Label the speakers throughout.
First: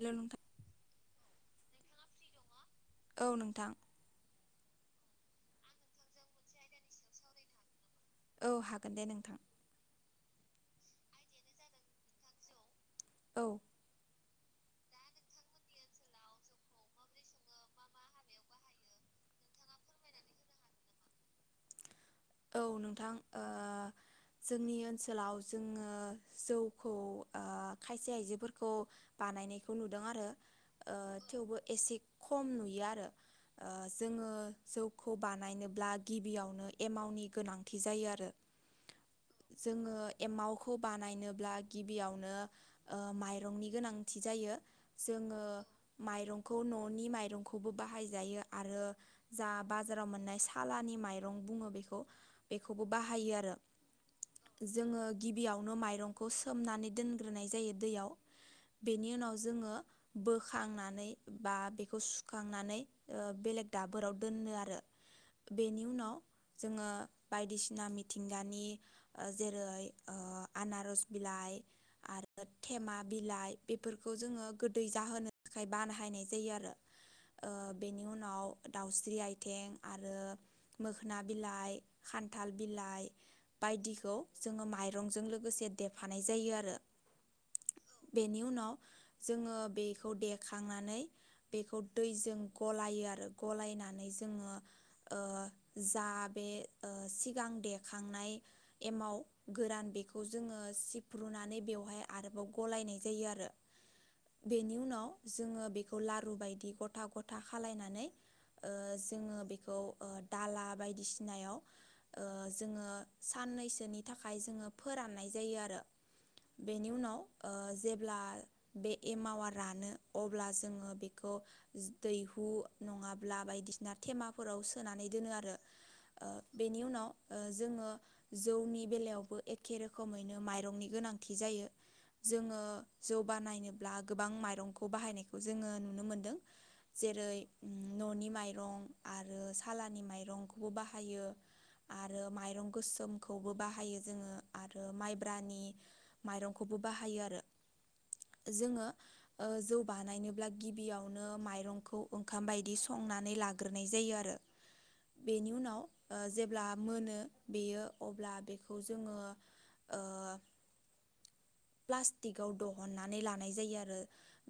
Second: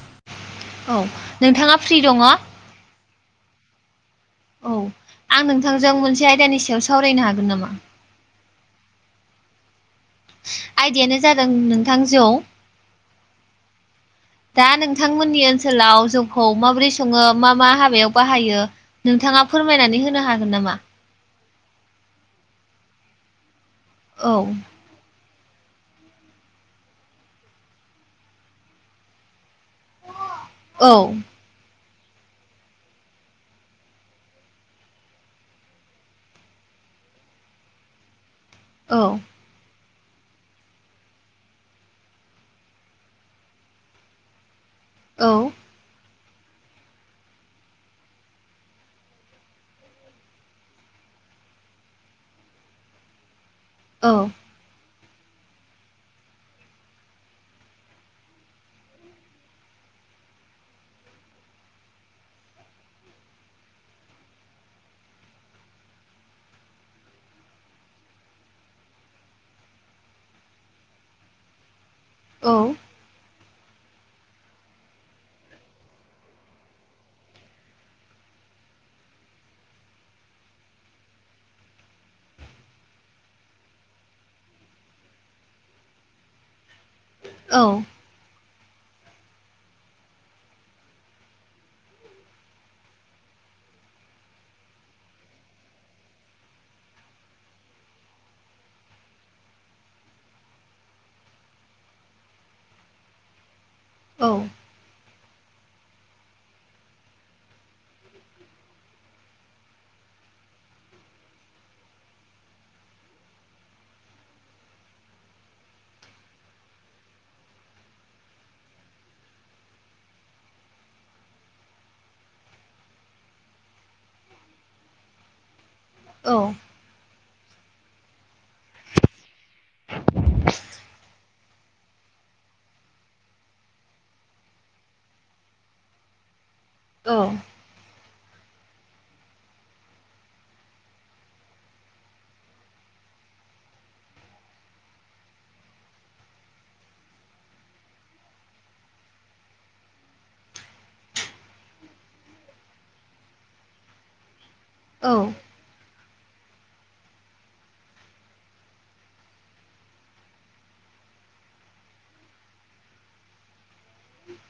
Speaker 1: Hello नोंथां
Speaker 2: औ नोंथांङा फ्रि दंङ
Speaker 1: औ नोंथां
Speaker 2: औ आं नोंथांजों मोनसे आयदानि सायाव सावरायनो हागोन नामा
Speaker 1: औ हागोन दे नोंथां
Speaker 2: आयदायानो जादों नोंथां जौ
Speaker 1: औ
Speaker 2: दा नोंथांमोननि ओनसोलाव जौ खौ माबोरै सङो मा मा हाबायाव बाहायो नोंथाङा फोरमायनानै होनो हागोन नामा
Speaker 1: औ नोंथां ओ
Speaker 2: औ
Speaker 1: जोंनि ओनसोलाव जोङो जौखौ खायसे आइजोफोरखौ बानायनायखौ बे खौ नुदों आरो
Speaker 2: औ
Speaker 1: ओ थेवबो एसिक खम नुयो आरो ओ जोङो जौखौ बानायनोब्ला गिबियावनो एमाउ नि गोनांथि जायो आरो
Speaker 2: औ
Speaker 1: जोङो एमावखौ बानायनोब्ला गिबियावनो ओ माइरंनि गोनांथि जायो
Speaker 2: औ
Speaker 1: जोङो माइरं न नि माइरं खौबो बाहाय जायो आरो जा बाजारआव मोन्नाय सालानि माइरं खौबो अ बेखौबो बाहायो आरो
Speaker 2: औ
Speaker 1: जोंङो गिबियावनो माइरंखौ सोमनानै दोनग्रोनाय जायो दैयाव बिनि उनाव जोंङो बोखांनानै बा बेखौ सुखांनानै ओ बे बेलेग दाबोराव दोननो आरो बेनि उनाव जोंङो बायदिसिना मिथिंगानि ओ जेरै ओ आनारस बिलाइ
Speaker 2: [inaudible]
Speaker 1: आरो
Speaker 2: औ
Speaker 1: थेमा बिलाइ बेफोरखौ जोङो गोदै जाहोनो थाखाय बानहायनाय जायो आरो। ओ बेनि उनाव दाउस्रि आइथें आरो मोख ना बिलाइ, खान्थाल बिलाइ बायदिखौ जोङो माइरंजों लोगोसे देफा नाय जायो आरो
Speaker 2: औ औ
Speaker 1: बेनि उनाव जोङो बेखौ देखांनानै बेखौ दैजों गलायो आरो गलाय नानै जोङो ओ जा बे ओ सिगां देखांनाय एमाव गोरान बेखौ जोङो सिफ्रुनानै बेवहाय आरोबाव गलायनाय जायो आरो
Speaker 2: औ
Speaker 1: बेनि उनाव जोङो बेखौ लारु बायदि गथा गथा खालायनानै ओ जोङो बेखौ ओ दाला
Speaker 2: [inaudible]
Speaker 1: बायदिसिनायाव ओ जोङो साननैसोनि थाखाय जोङो फोराननाय जायो आरो। बेनि उनाव ओ जेब्ला बे एमावा रानो अब्ला जोङो बेखौ दैहु नङाब्ला बायदिसिना थेमाफोराव सोनानै दोनो आरो
Speaker 2: औ
Speaker 1: ओ बेनि उनाव ओ जोङो जौनि बेलायावबो एखे रोखोमैनो माइरंनि गोनांथि जायो। जोङो जौ बानायनोब्ला गोबां माइरंखौ बाहायनायखौ जोङो नुनो मोनदों। जेरै- न'नि माइरं आरो साल
Speaker 2: [inaudible]
Speaker 1: मंखौबो बाहायो। आरो माइरं गोसोमखौबो बाहायो जोङो आरो माइब्रानि माइरंखौबो बाहायो आरो जोङो ओ जौ बानायनोब्ला गिबियावनो माइरंखौ ओंखाम बायदि सं नानै लाग्रोनाय जायो आरो
Speaker 2: औ
Speaker 1: बेनि उनाव ओ जेब्ला मोनो बेयो अब्ला बेखौ जोङो
Speaker 2: [inaudible]
Speaker 1: प्लाष्टिकआव दहननानै लानाय जायो आरो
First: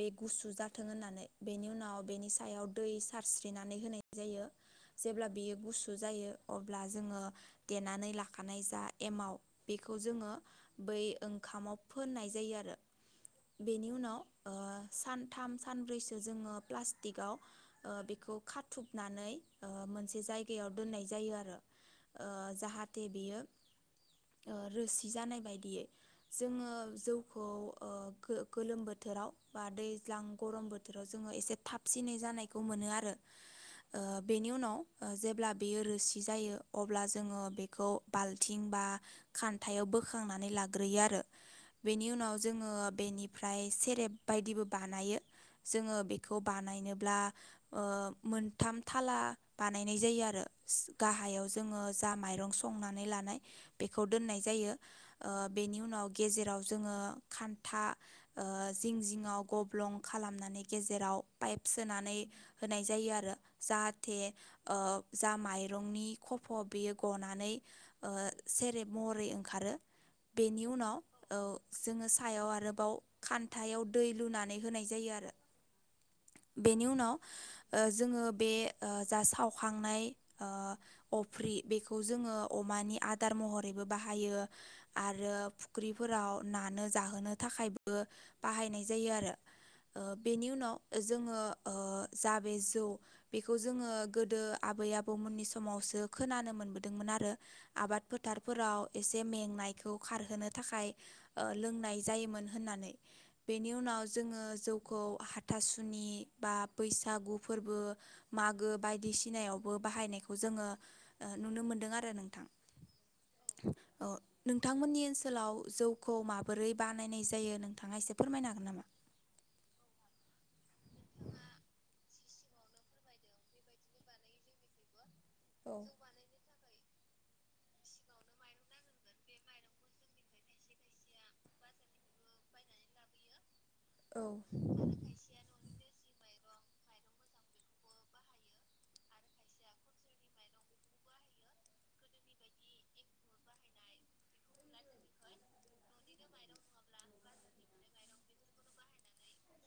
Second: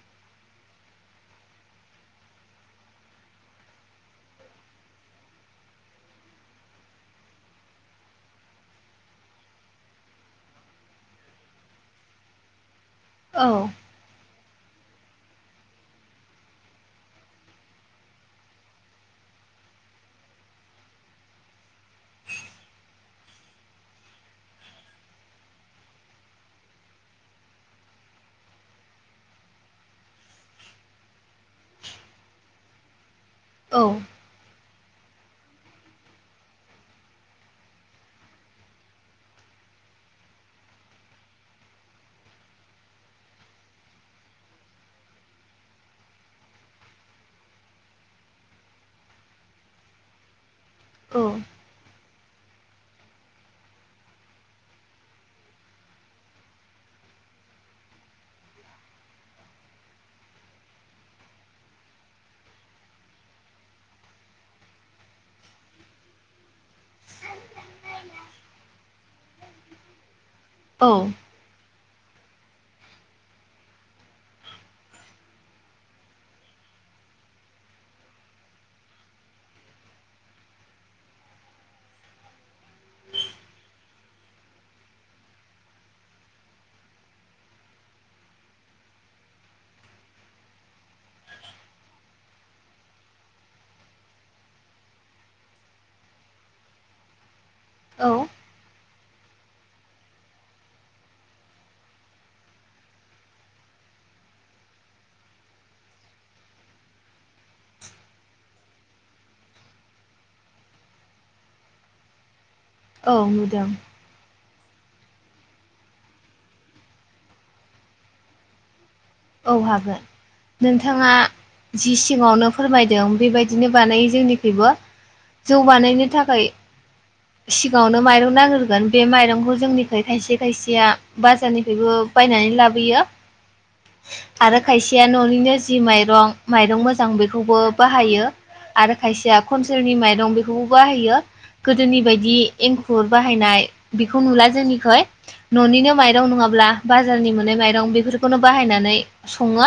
Speaker 1: बे गुसु जाथों होननानै बेनि उनाव बेनि सायाव दै सारस्रिनानै होनाय जायो। जेब्ला बियो गुसु जायो अब्ला जोङो देनानै लाखानाय जा एमाव बेखौ जोङो बै ओंखामाव फोननाय जायो आरो
Speaker 2: औ
Speaker 1: बेनि उनाव ओ
Speaker 2: [inaudible]
Speaker 1: सानथाम सानब्रैसो जोङो प्लाष्टिकआव ओ बेखौ खाथुबनानै ओ मोनसे जायगायाव दोननाय जायो आरो ओ‌ जाहाथे बेयो ओ रोसि जानाय बायदियै। जोङो जौखौ ओ गो-गोलोम बोथोराव बा दैज्लां गरम बोथोराव जो ङो एसे थाबसिनै जानायखौ मोनो आरो ओ बेनि उनाव ओ जेब्ला बेयो रोसि जायो अब्ला जोङो बेखो बाल्थिं बा खान्थायाव बोखांनानै लाग्रोयो आरो बेनि उनाव जोङो बेनिफ्राय सेरेब बायदिबो बानायो। जोङो बेखौ बानायनोब्ला ओ मोनथाम थाला बानायनाय जायो आरो गाहायाव
Speaker 2: औ
Speaker 1: जोङो जा माइ रं संनानै लानाय बेखौ दोननाय जायो। ओ बेनि उनाव गेजेराव जोङो खान्था ओ जिं जिङाव गब्लं खालामनानै गेजेराव पाइप सोनानै होनाय जायो आरो जाहाथे ओ जा माइरंनि खफ' बियो गनानै ओ सेरेब महरै ओंखारो बेनि उनाव ओ जोङो सायाव आरोबाव खान्थायाव दै लुनानै होनाय जायो आरो बेनि उनाव ओ जोङो बे ओ जा सावखांनाय ओ अफ्रि बेखौ जोङो अमानि आदार महरैबो बाहायो आरो फुख्रिफोराव नानो जाहोनो थाखायबो बाहायनाय जायो आरो ओ बेनि उनाव जोङो ओ जा बे जौ बेखौ जोङो गोदो आबै आबौमोननि समावसो खोनानो मोनबोदोंमोन आरो आबाद
Speaker 2: औ
Speaker 1: फोथारफोराव एसे मेंनायखौ खारहोनो थाखाय ओ लोंनाय जायोमोन होननानै बेनि उनाव जोङो जौखौ हाथासुनि बा बैसागु फोरबो मागो बायदिसिनायावबो बाहायनायखौ जोङो ओ नुनो मोनदों आरो नोंथां।
Speaker 2: औ नुदों।
Speaker 1: औ नोंथांमोननि ओनसोलाव जौखौ माबोरै बानायनाय जायो नोंथाङा एसे फोरमायनो हागोन नामा?
Speaker 2: औ हागोन। नोंथाङा जि सिङावनो फोरमायदों बेबायदिनो बानायो जोंनिखैइबो जौ
Speaker 1: औ
Speaker 2: बानायनो थाखाय सिगाङावनो माइरं नाग्रोगोन बे माइरंखौ जोंनिफ्राय खायसे खायसेया बाजारनिफ्रायबो बायनानै लाबोयो
Speaker 1: औ
Speaker 2: आरो खायसेया न'निनो जि माइ रं माइरं मोजां बेखौबो बाहायो। आरो खायसेया खन्टेलनि माइरं बेखौबो बाहायो। गोदोनि बायदि एंखुर बाहायनाय बेखौ नुला जोंनिखै ननिनो माइरं नङाबा बाजारनि मोननाय माइरं बेफोरखौनो बाहायनानै सङो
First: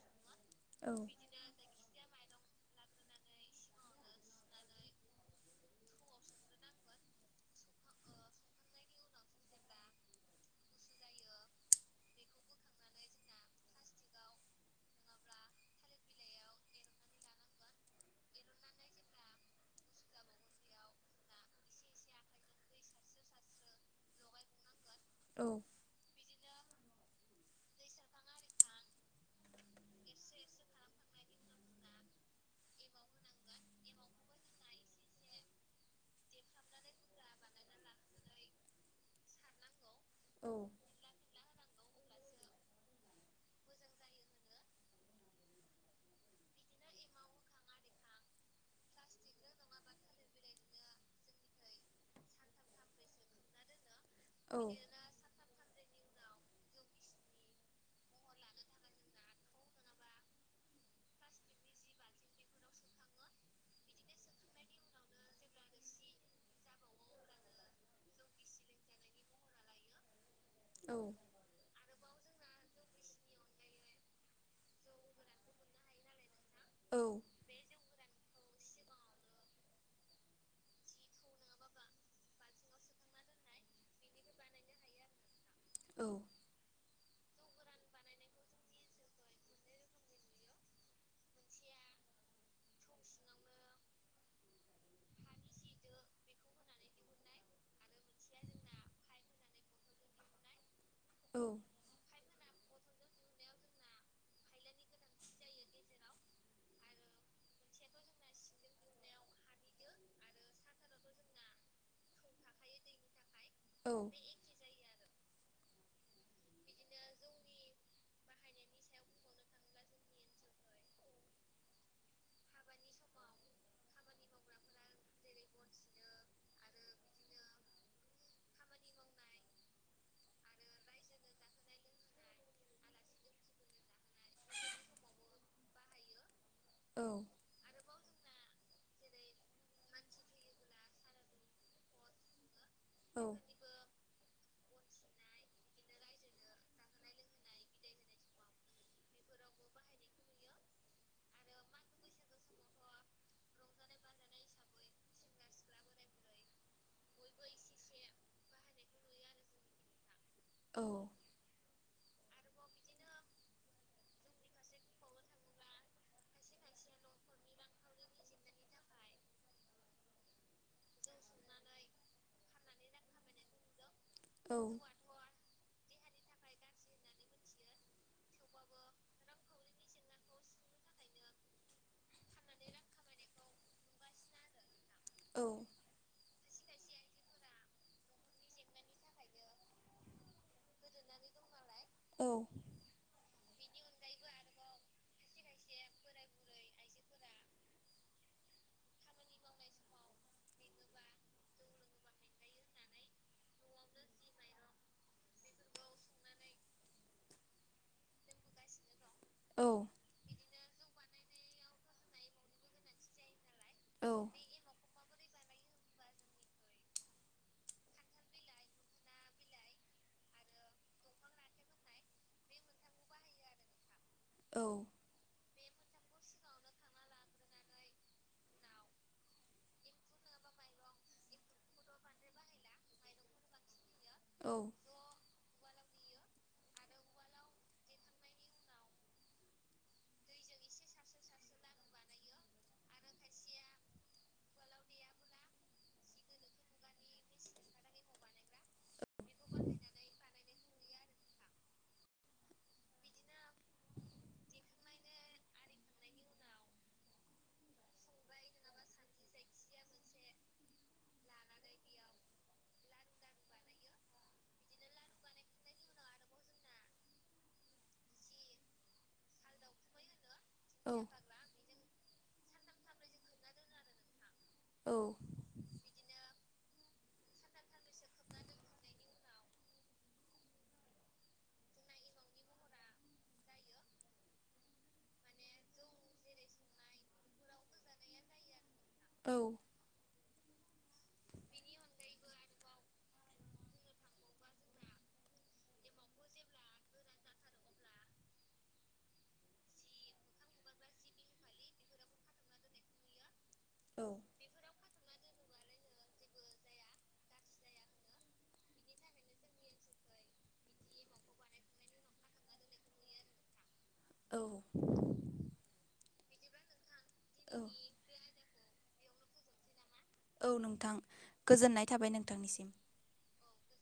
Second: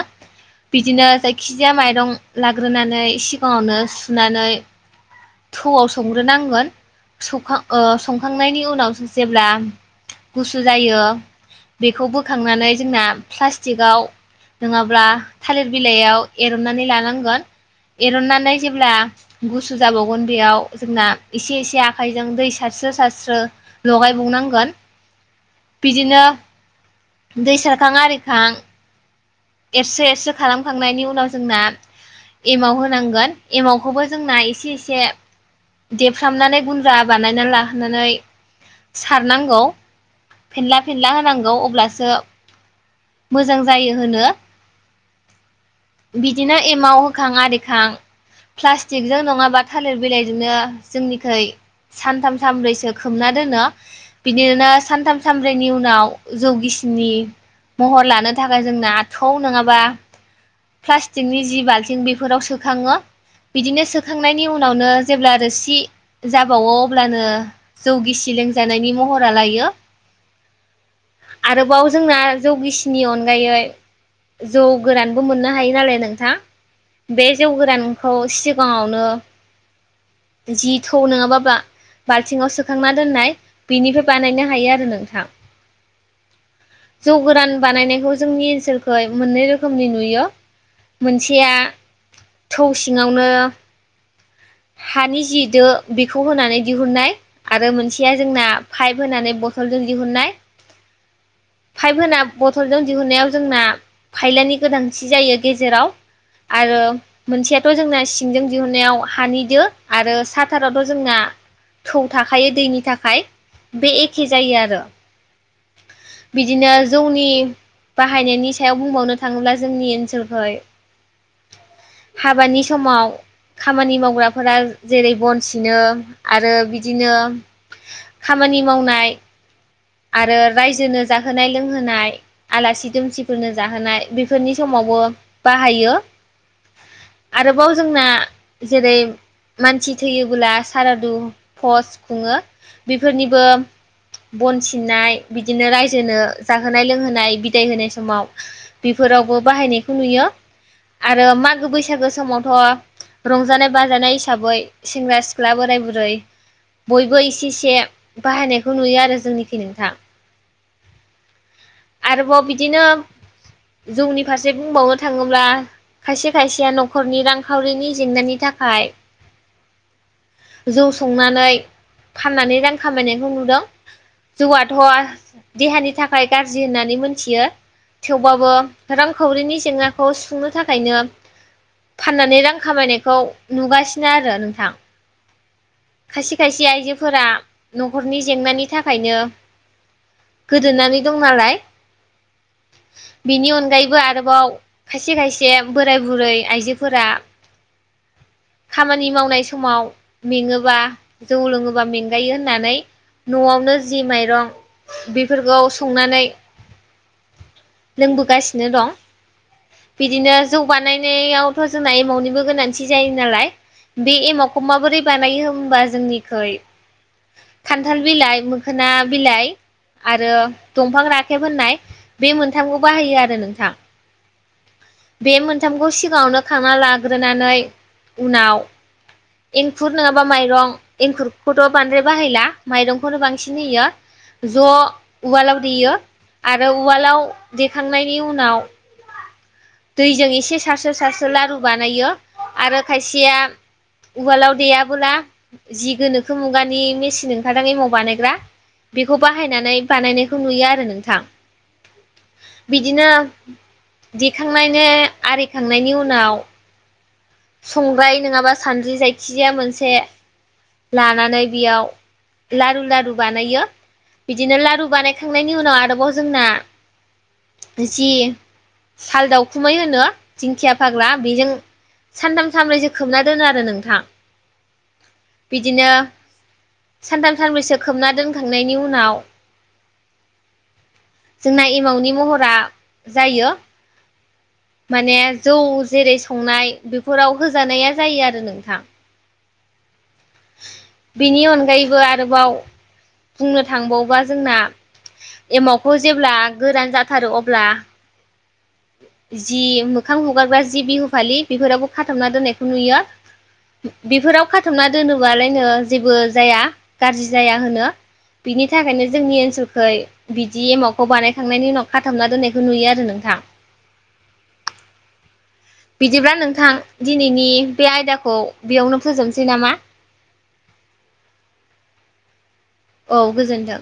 Speaker 1: जायखिजाया माइरं सानथाम सानब्रैनि उनाव ओंखाय मोना बथलजों दिहुननायाव जोंना बे एखे जायो आरो बेफोरनिबो जौआथ' बे एमावखौ माबोरै बानायो होनबा जोंनिखै जोंनि आफाग्ला बेजों दिनैनि
Speaker 2: बिदिनो जायखिजाया माइरं लाग्रोनानै सिगाङावनो सुनानै थौआव संग्रोनांगोन सौखां ओ संखांनायनि उनाव जेब्ला गुसु जायो बेखौ बोखांनानै जोंना प्लास्टि कआव नङाब्ला थालिर बिलाइयाव एरननानै लानांगोन एरननानै जेब्ला गुसु जाबावगोन बेयाव जोंना एसे एसे आखाइजों दै सारसि स्रो सारस्रो लगायबावनांगोन बिदिनो दै सारखां आरिखां एरसो एरसो खालामखांनायनि उनाव जोंना एमाव होनांगोन एमावखौबो जोंना एसे एसे देफ्रामनानै गुन्द्रा बानायना लाहोनानै सारनांगौ फेनला फेनला होनांगौ अब ब्लासो मोजां जायो होनो बिदिनो एमाव होखां आरिखां प्लास्टिकजों नङाबा थालिर बिलाइ बिदिनो जोंनिखै सानथाम सानब्रैसो खोबना दोनो बिदिनो सानथाम सानब्रैनि उन नाव जौगिसिनि महर लानो थाखाय जोंना थौ नङाबा प्लास्टिकनि जि बाल्थिं बेफोराव सोखाङो बिदिनो सोखांनायनि उनावनो जेब्ला रोसि जाबावओ अब्लानो जौ गिसि लों जानायनि महरा लायो आरोबाव जोंना जौ गिसिनि अनगायै जौ गोरान बो मोननो हायो नालाय नोंथां बे जौ गोरानखौ सिगाङावनो जि थौ नङाबा बा बाल्थिंआव सोखांना दोननाय बिनिफ्राय बानायनो हायो आरो नोंथां
Speaker 1: औ
Speaker 2: जौ गोरान बानायनायखौ जोंनि ओनसोलखै मोननै रोखोमनि नुयो यो मोनसेया थौ सिङावनो हानि जि दो बेखौ होनानै दिहुननाय आरो मोनसेया जोंना पाइप होनानै बथलजों दिहुननाय पाइप होना बथलजों दिहुनायाव जोंना फायलानि गोदान थि जायो गेजेराव आरो मोनसेयाथ जोंना सिंजों दिहुननायाव हानि दो आरो साथारावथ जोंना। थौ थाखायो दैनि थाखाय बे एखे जायो आरो बिदिनो जौनि बाहायनायनि सायाव बुंबावनो थाङोब्ला जोंनि ओनसोलखै हाबानि समाव खामानि मावग्राफोरा जेरै बन सिनो आरो बिदिनो खामानि मावनाय आरो रायजोनो जाहोनाय लोंहोनाय आलासि दुमसिफोरनो जाहोनाय बेफोरनि समाव बो बाहायो आरोबाव जोंना जेरै -मानसि थैयोबोला सारादु पस खुङो! बेफोरनिबो बन सिननाय बिदिनो रायजोनो जाहोनाय लोंहोनाय बिदाय होनाय समाव बेफोरावबो ब बाहायनायखौ नुयो आरो मागो बैसागो समावथ' रंजानाय बाजानाय हिसाबै सेंग्रा सिख्ला बोराय बुरै बयबो इसे इसे बाहायनायखौ नुयो आरो जोंनिखि नोंथां।
Speaker 1: औ-
Speaker 2: आरोबाव बिदिनो जौनि फारसे बुंबावनो थाङोब्ला खायसे खायसेया न'खरनि रांखावरिनि जेंनानि थाखाय जौ संनानै फाननानै रां खामायनायखौ नुदों जौआाथ' देहानि थाखाय गाज्रि होननानै मोनथियो थेवबाबो रांखावरिनि जेंनाखौ सुफुंनो थाखायनो फाननानै रां खामायनायखौ नुगासिनो आरो नोंथां
Speaker 1: औ
Speaker 2: खायसे खायसे आइजोफोरा न'खरनि जेंनानि थाखायनो गोदोना दं नालाय बिनि अनगायैबो आरोबाव खायसे खायसे बोराय बुरै आइजोफोरा [inaudible] खामानि मावनाय समाव मेङोबा जौ लोङोबा मेंगायो होननानै न'आवनो जि माइरं बेफोरखौ संनानै लोंबोगासिनो दं बिदिनो जौ बानायनायावथ' जोंना एमाउनिबो गोनांथि जायो नालाय बे एमावखौ माबोरै बानायो होम्बा जोंनिखै खान्थाल बिलाइ, मोखोना बिलाइ, आरो दंफां राखेब होननाय बे मोनथामखौ बाहायो आरो नोंथां
Speaker 1: औ-
Speaker 2: बे मोनथामखौ सिगाङावनो खांना लाग्रोनानै उनाव- एंखुर नङाबा माइरं एंखुरखौथ' बांद्राय बाहायला माइरंखौनो बांसिन होयो। ज' उवालाव देयो। आरो उवालाव देखांनायनि उनाव दैजों एसे सारसो सारसो लारु बानायो आरो खायसेया उवालाव देयाबोला जि गोनोखो मुगानि मेसिन ओंखारदों एमाव बानायग्रा बेखौ बाहायनानै बानायनायखौ नुयो आरो नोंथां! बिदिनो दिखांनायनि आरिखांनायनि उनाव- संग्राय नङाबा सानद्रि जायखिजाया मोनसे लानानै बेयाव लारु लारु बानायो बिदिनो लारु बानायखांनायनि उनाव आरोबाव जोंना जि साल दावखुमै होनो! दिंखिया फाग्ला बेजों सानथाम सानब्रैसो खोबना दोनो आरो नोंथां बिदिनो- सानथाम सानब्रैसो खोबना दोनखांनायनि उनाव जोंना एमावनि महरा जायो माने जौ जेरै संनाय बेफोराव होजानाया जायो आरो नोंथां बेनि अनगायैबो आरोबाव बुंनो थांबावबा जोंना एमावखौ जेब्ला गोरान जाथारो अब्ला जि मोखां हुगारग्रा जि बिहु फालि बेफोरावबो खाथबना दोननायखौ नुयो।
Speaker 1: बे आयदाखौ
Speaker 2: बेफोराव खाथबना दोनोबालायनो जेबो जाया गाज्रि जाया होनो बिनि थाखायनो जोंनि ओनसोलखै बिदि एमावखौ बानायखांनायनि उनाव खाथबना दोननायखौ नुयो आरो नोंथां
Speaker 1: औ
Speaker 2: दिब्ला नोंथां दिनैनि बे आयदाखौ बेयावनो फोजोबनोसै नामा
Speaker 1: औ नोंथां गोजोननाय थाबाय नोंथांनिसिम
Speaker 2: औ गोजोन्थों